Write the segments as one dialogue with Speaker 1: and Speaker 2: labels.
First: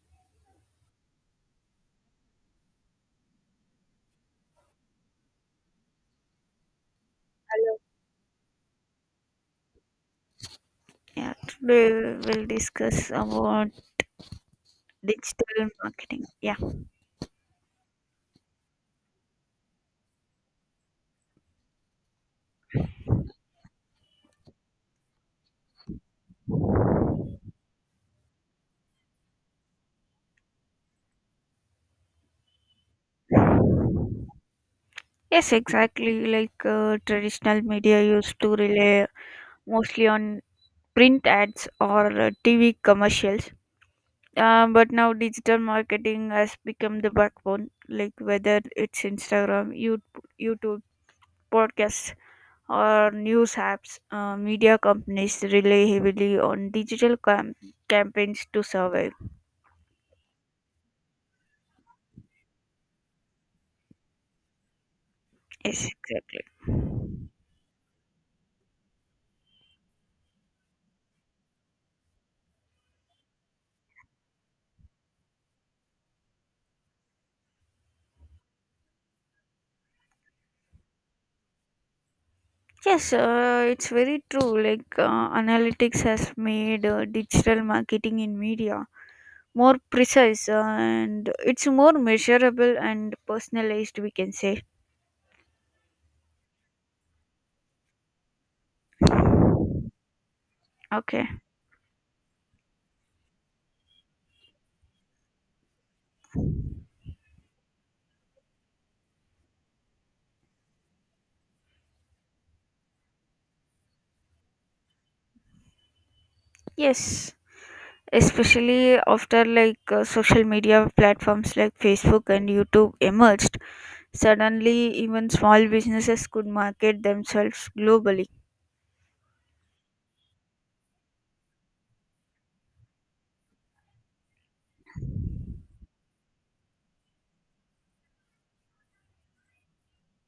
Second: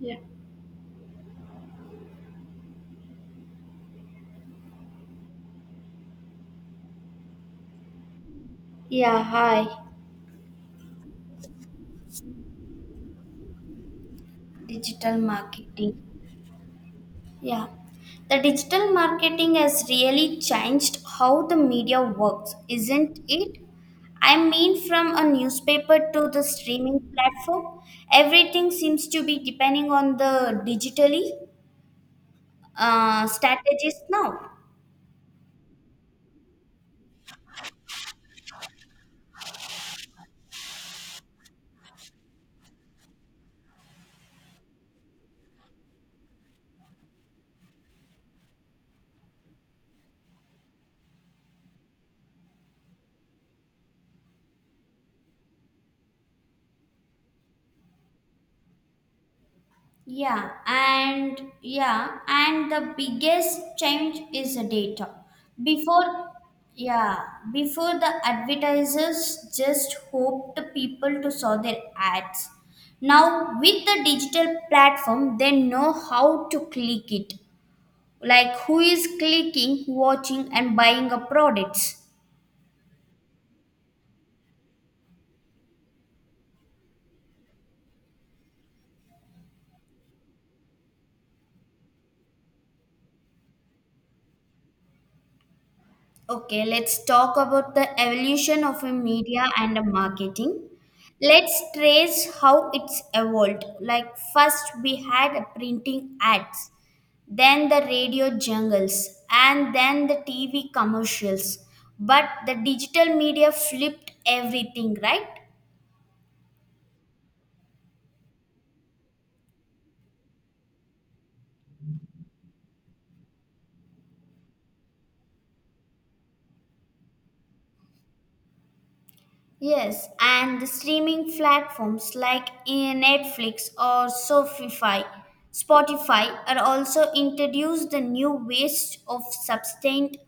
Speaker 1: Yeah.
Speaker 2: Hello.
Speaker 1: Yeah, hi.
Speaker 2: Yeah, today we'll discuss about
Speaker 1: Digital
Speaker 2: digital
Speaker 1: marketing.
Speaker 2: marketing. Yeah,
Speaker 1: Yeah. The digital marketing has really changed how the media works, isn't it? I mean, from a newspaper to the streaming platform, everything seems to be depending on the digitally strategies now.
Speaker 2: yes, exactly. Like traditional media used to rely mostly on print ads or TV commercials. But now digital marketing has become the backbone. Like whether it's Instagram, YouTube, podcasts, or news apps, media companies rely heavily on digital campaigns to survive.
Speaker 1: And the biggest change is the data.
Speaker 2: Yes,
Speaker 1: Before,
Speaker 2: exactly.
Speaker 1: yeah, before the advertisers just hoped the people to saw their ads. Now with the digital platform, they know how to click it, like who is clicking, watching, and buying a products.
Speaker 2: Yes, it's very true. Like analytics has made digital marketing in media more precise and it's more measurable and personalized, we can say.
Speaker 1: Okay, let's talk about the evolution of a media and a marketing.
Speaker 2: Okay.
Speaker 1: Let's trace how it's evolved. Like first we had a printing ads, then the radio jingles, and then the TV commercials. But the digital media flipped everything, right?
Speaker 2: Yes. Especially after like social media platforms like Facebook and YouTube emerged, suddenly even small businesses could market themselves globally.
Speaker 1: Yes, and the streaming platforms like in Netflix or Spotify are also introduced the new ways of sustained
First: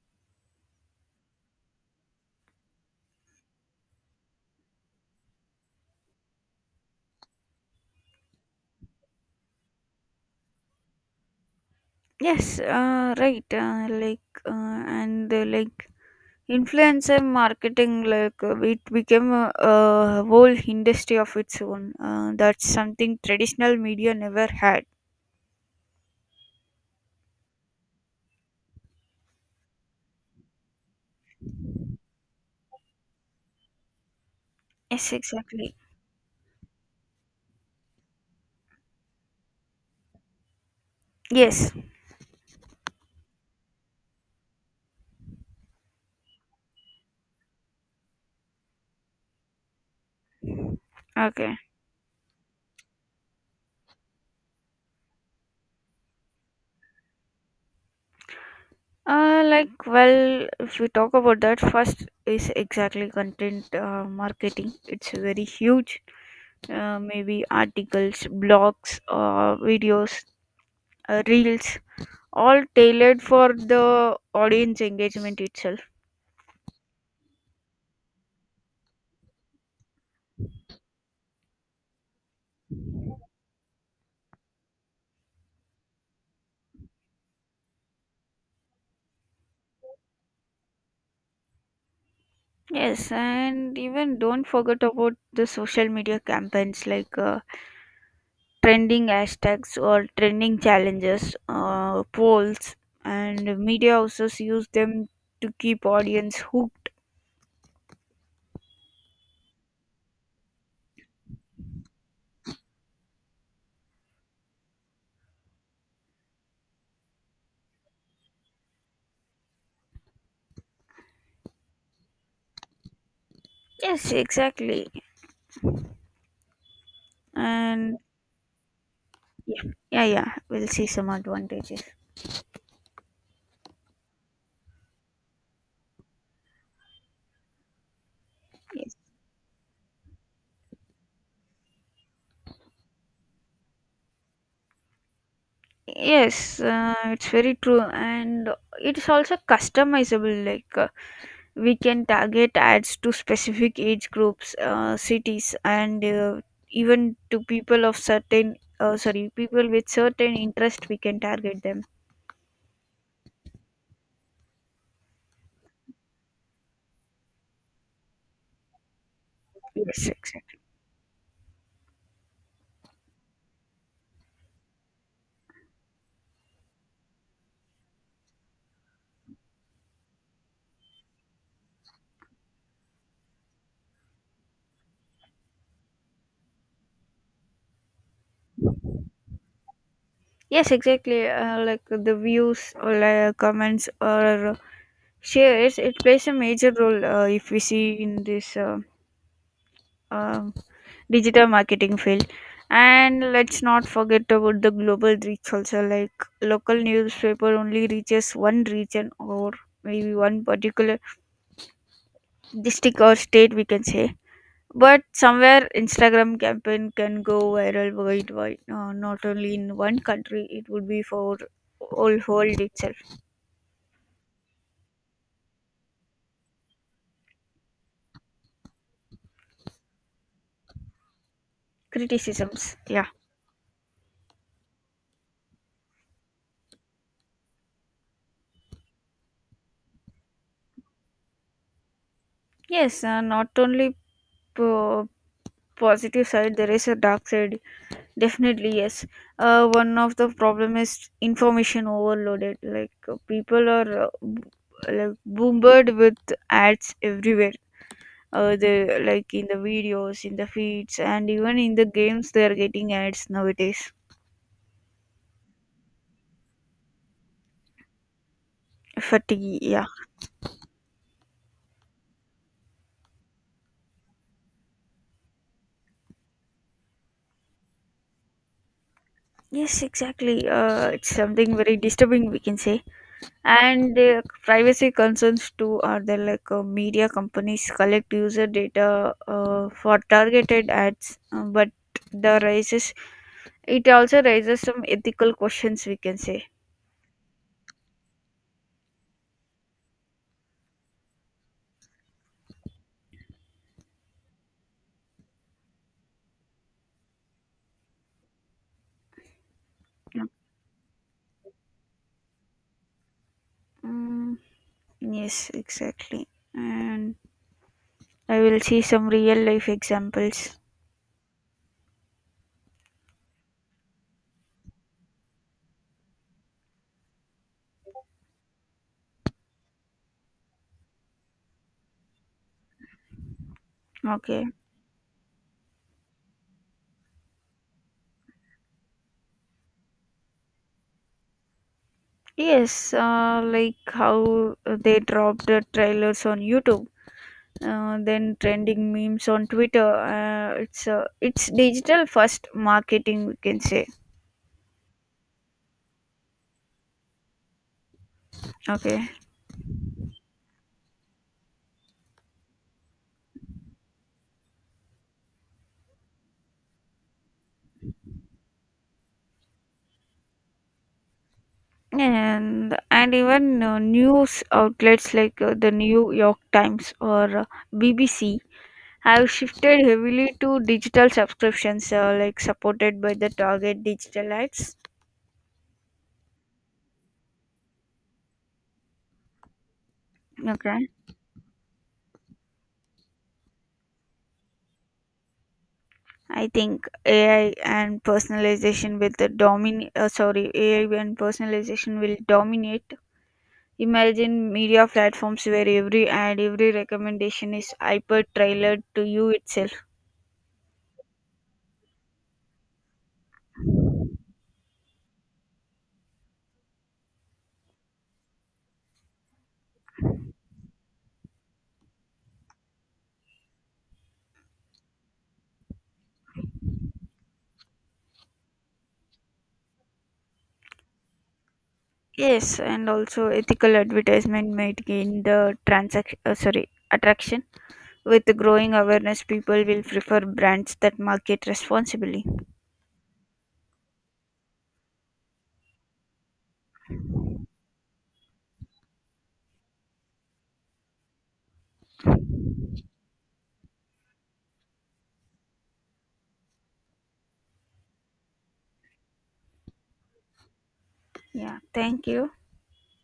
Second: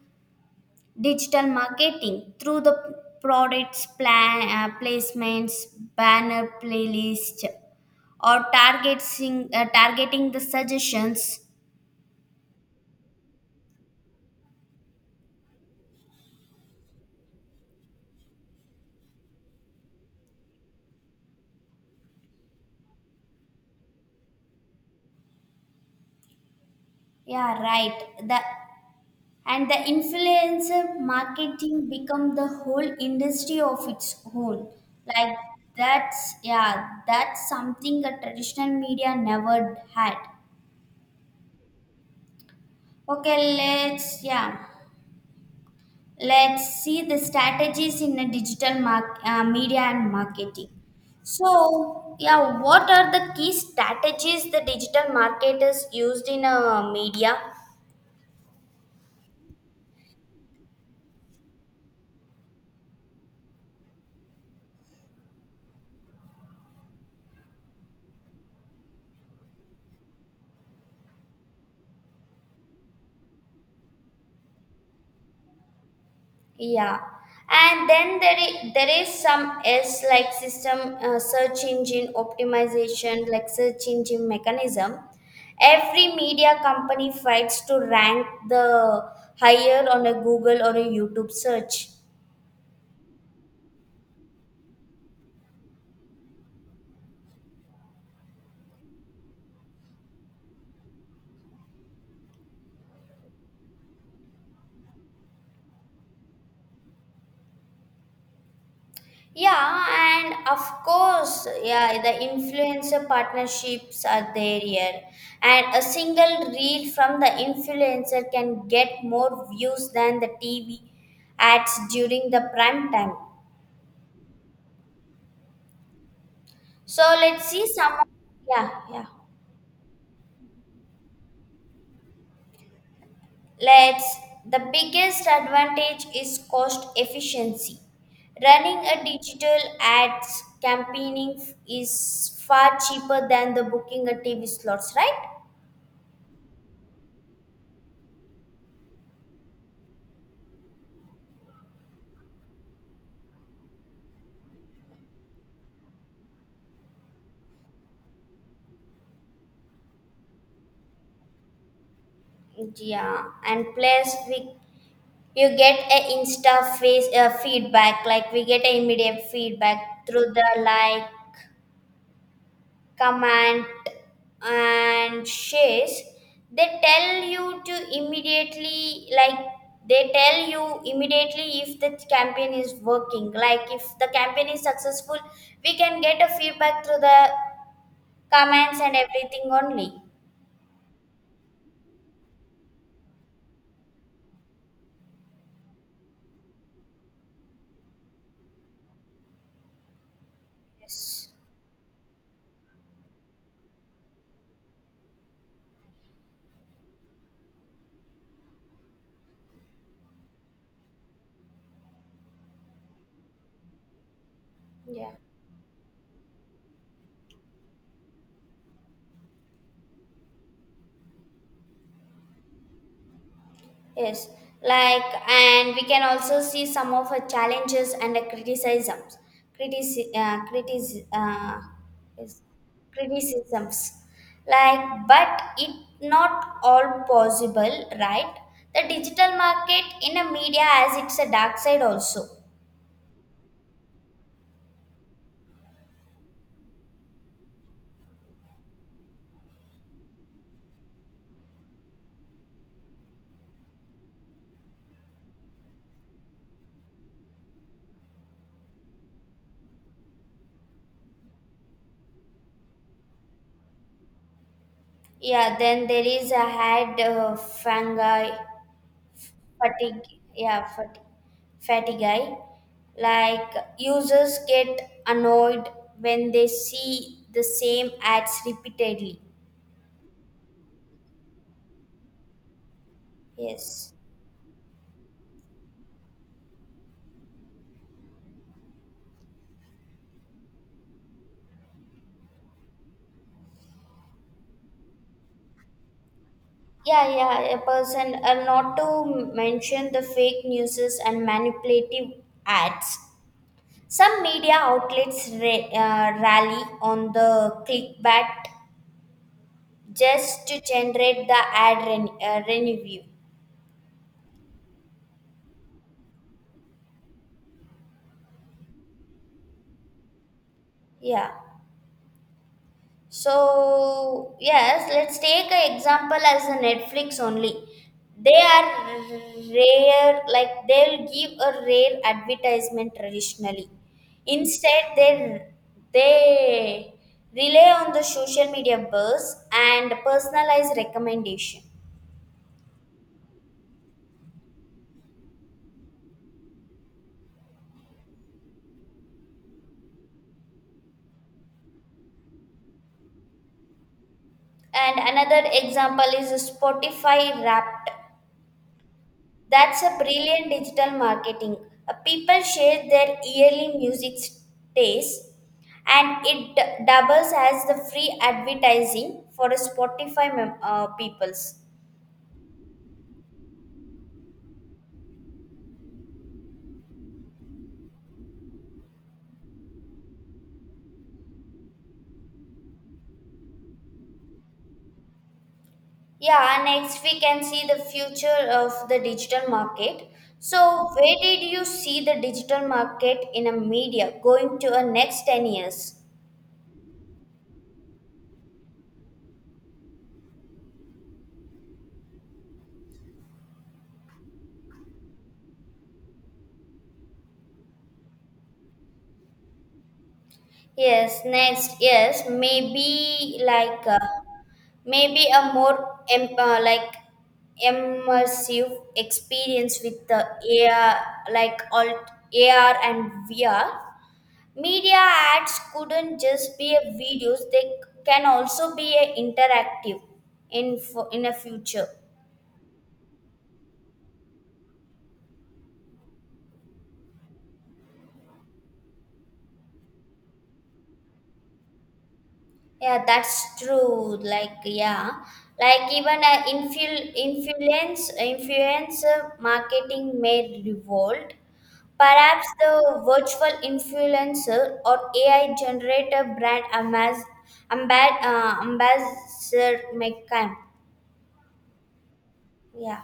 Speaker 1: digital marketing through the products plan, placements, banner playlist, or targeting the suggestions.
Speaker 2: Yes, right. Uh, like influencer marketing, like it became a whole industry of its own. That's something traditional media never had.
Speaker 1: Yeah, right. The and the influencer marketing become the whole industry of its own,
Speaker 2: Yes,
Speaker 1: like
Speaker 2: exactly.
Speaker 1: that's, yeah, that's something a traditional media never had.
Speaker 2: Yes.
Speaker 1: Okay, let's see the strategies in the digital media and marketing.
Speaker 2: Okay.
Speaker 1: So, yeah, what are the key strategies the digital marketers used in a media?
Speaker 2: Well, if we talk about that, first is exactly content marketing. It's very huge. Maybe articles, blogs, videos, reels, all tailored for the audience engagement itself.
Speaker 1: Yeah, and then there is some S like system search engine optimization, like search engine mechanism. Every media company fights to rank the higher on a Google or a YouTube search.
Speaker 2: Yes, and even don't forget about the social media campaigns like trending hashtags or trending challenges, polls, and media houses use them to keep audience hooked.
Speaker 1: Yeah, and of course, yeah, the influencer partnerships are there here. And a single reel from the influencer can get more views than the TV ads during the prime time.
Speaker 2: Yes, exactly.
Speaker 1: So let's see
Speaker 2: And
Speaker 1: some. Yeah, yeah.
Speaker 2: yeah, yeah, we'll see some advantages.
Speaker 1: Let's. The biggest advantage is cost efficiency. Running
Speaker 2: Yes.
Speaker 1: a digital ads campaigning is far cheaper than the booking a TV slots, right?
Speaker 2: Yes, it's very true, and it's also customizable. We can target ads to specific age groups, cities, and even to people of certain —sorry, people with certain interest. We can target them.
Speaker 1: Yeah, and plus we you get a insta face feedback, like we get a immediate feedback
Speaker 2: Yes,
Speaker 1: through the
Speaker 2: exactly.
Speaker 1: like command and shares. they tell you to immediately like they tell you immediately if the campaign is working, like if the campaign is successful we can get a feedback through the comments and everything only.
Speaker 2: Yes, exactly. Like the views or like comments or shares, it plays a major role if we see in this. Um,
Speaker 1: Yes,
Speaker 2: Digital marketing field, and let's not forget about the global reach also. Like local newspaper only reaches one region, or maybe one particular district or state we can say, but
Speaker 1: yeah.
Speaker 2: somewhere Instagram campaign can go viral worldwide, not only in one country, it would be for all world itself.
Speaker 1: Yes, like, and we can also see some of her challenges and the criticisms, critici- uh, critis- uh, yes,
Speaker 2: Criticisms, yeah.
Speaker 1: criticisms. Like, but it not all possible, right? The digital market in a media as it's a dark side also.
Speaker 2: Yes, not only po- positive side, there is a dark side. Definitely, yes. One of the problem is information overloaded. Like people are like bombarded with ads everywhere. They like in the videos, in the feeds, and even in the games, they are getting ads nowadays.
Speaker 1: Yeah, then there is a ad fungi
Speaker 2: Fatigue, yeah.
Speaker 1: fatigue yeah fat, fatigue, like users get annoyed when they see the same ads repeatedly.
Speaker 2: Yes, exactly. It's something very disturbing, we can say.
Speaker 1: Yes,
Speaker 2: And privacy concerns too are there. Like media companies collect user data for targeted ads, but the raises it also raises some ethical questions, we can say.
Speaker 1: yeah. Yeah, a person, not to mention the fake newses and manipulative ads. Some media outlets rally on the clickbait
Speaker 2: Yeah.
Speaker 1: just to generate the ad revenue.
Speaker 2: Mm, yes, exactly. And I will see some real life examples.
Speaker 1: Yeah. So, yes, let's take an example as a Netflix only. They are rare, like they'll give a rare advertisement traditionally.
Speaker 2: Okay.
Speaker 1: Instead, they rely on the social media buzz and personalized recommendation.
Speaker 2: Yes, like how they dropped the trailers on YouTube, then trending memes on Twitter. It's digital first marketing, we can say.
Speaker 1: And another example is Spotify Wrapped.
Speaker 2: Okay,
Speaker 1: That's a brilliant digital marketing. People share their yearly music tastes, and it doubles as the free advertising for a Spotify peoples.
Speaker 2: and even news outlets like the New York Times or BBC have shifted heavily to digital subscriptions, like supported by the target digital ads.
Speaker 1: Yeah, next we can see the future of the digital market.
Speaker 2: Okay,
Speaker 1: So, where did you see the digital market in a media going to a next 10 years?
Speaker 2: I think AI and personalization with the domin sorry AI and personalization will dominate. Imagine media platforms where every ad, every recommendation is hyper tailored to you itself.
Speaker 1: Yes, next, yes, maybe like maybe a more like immersive experience with the AR, like alt AR and VR. Media ads couldn't just be a videos; they can also be a interactive in a future.
Speaker 2: Yes, and also ethical advertisement might gain the —sorry, attraction. With the growing awareness, people will prefer brands that market responsibly.
Speaker 1: Yeah, that's true. Like, yeah, like even influencer marketing may revolt. Perhaps the virtual influencer or AI generator brand ambassador may come.
Speaker 2: Yeah, thank you.
Speaker 1: Yeah.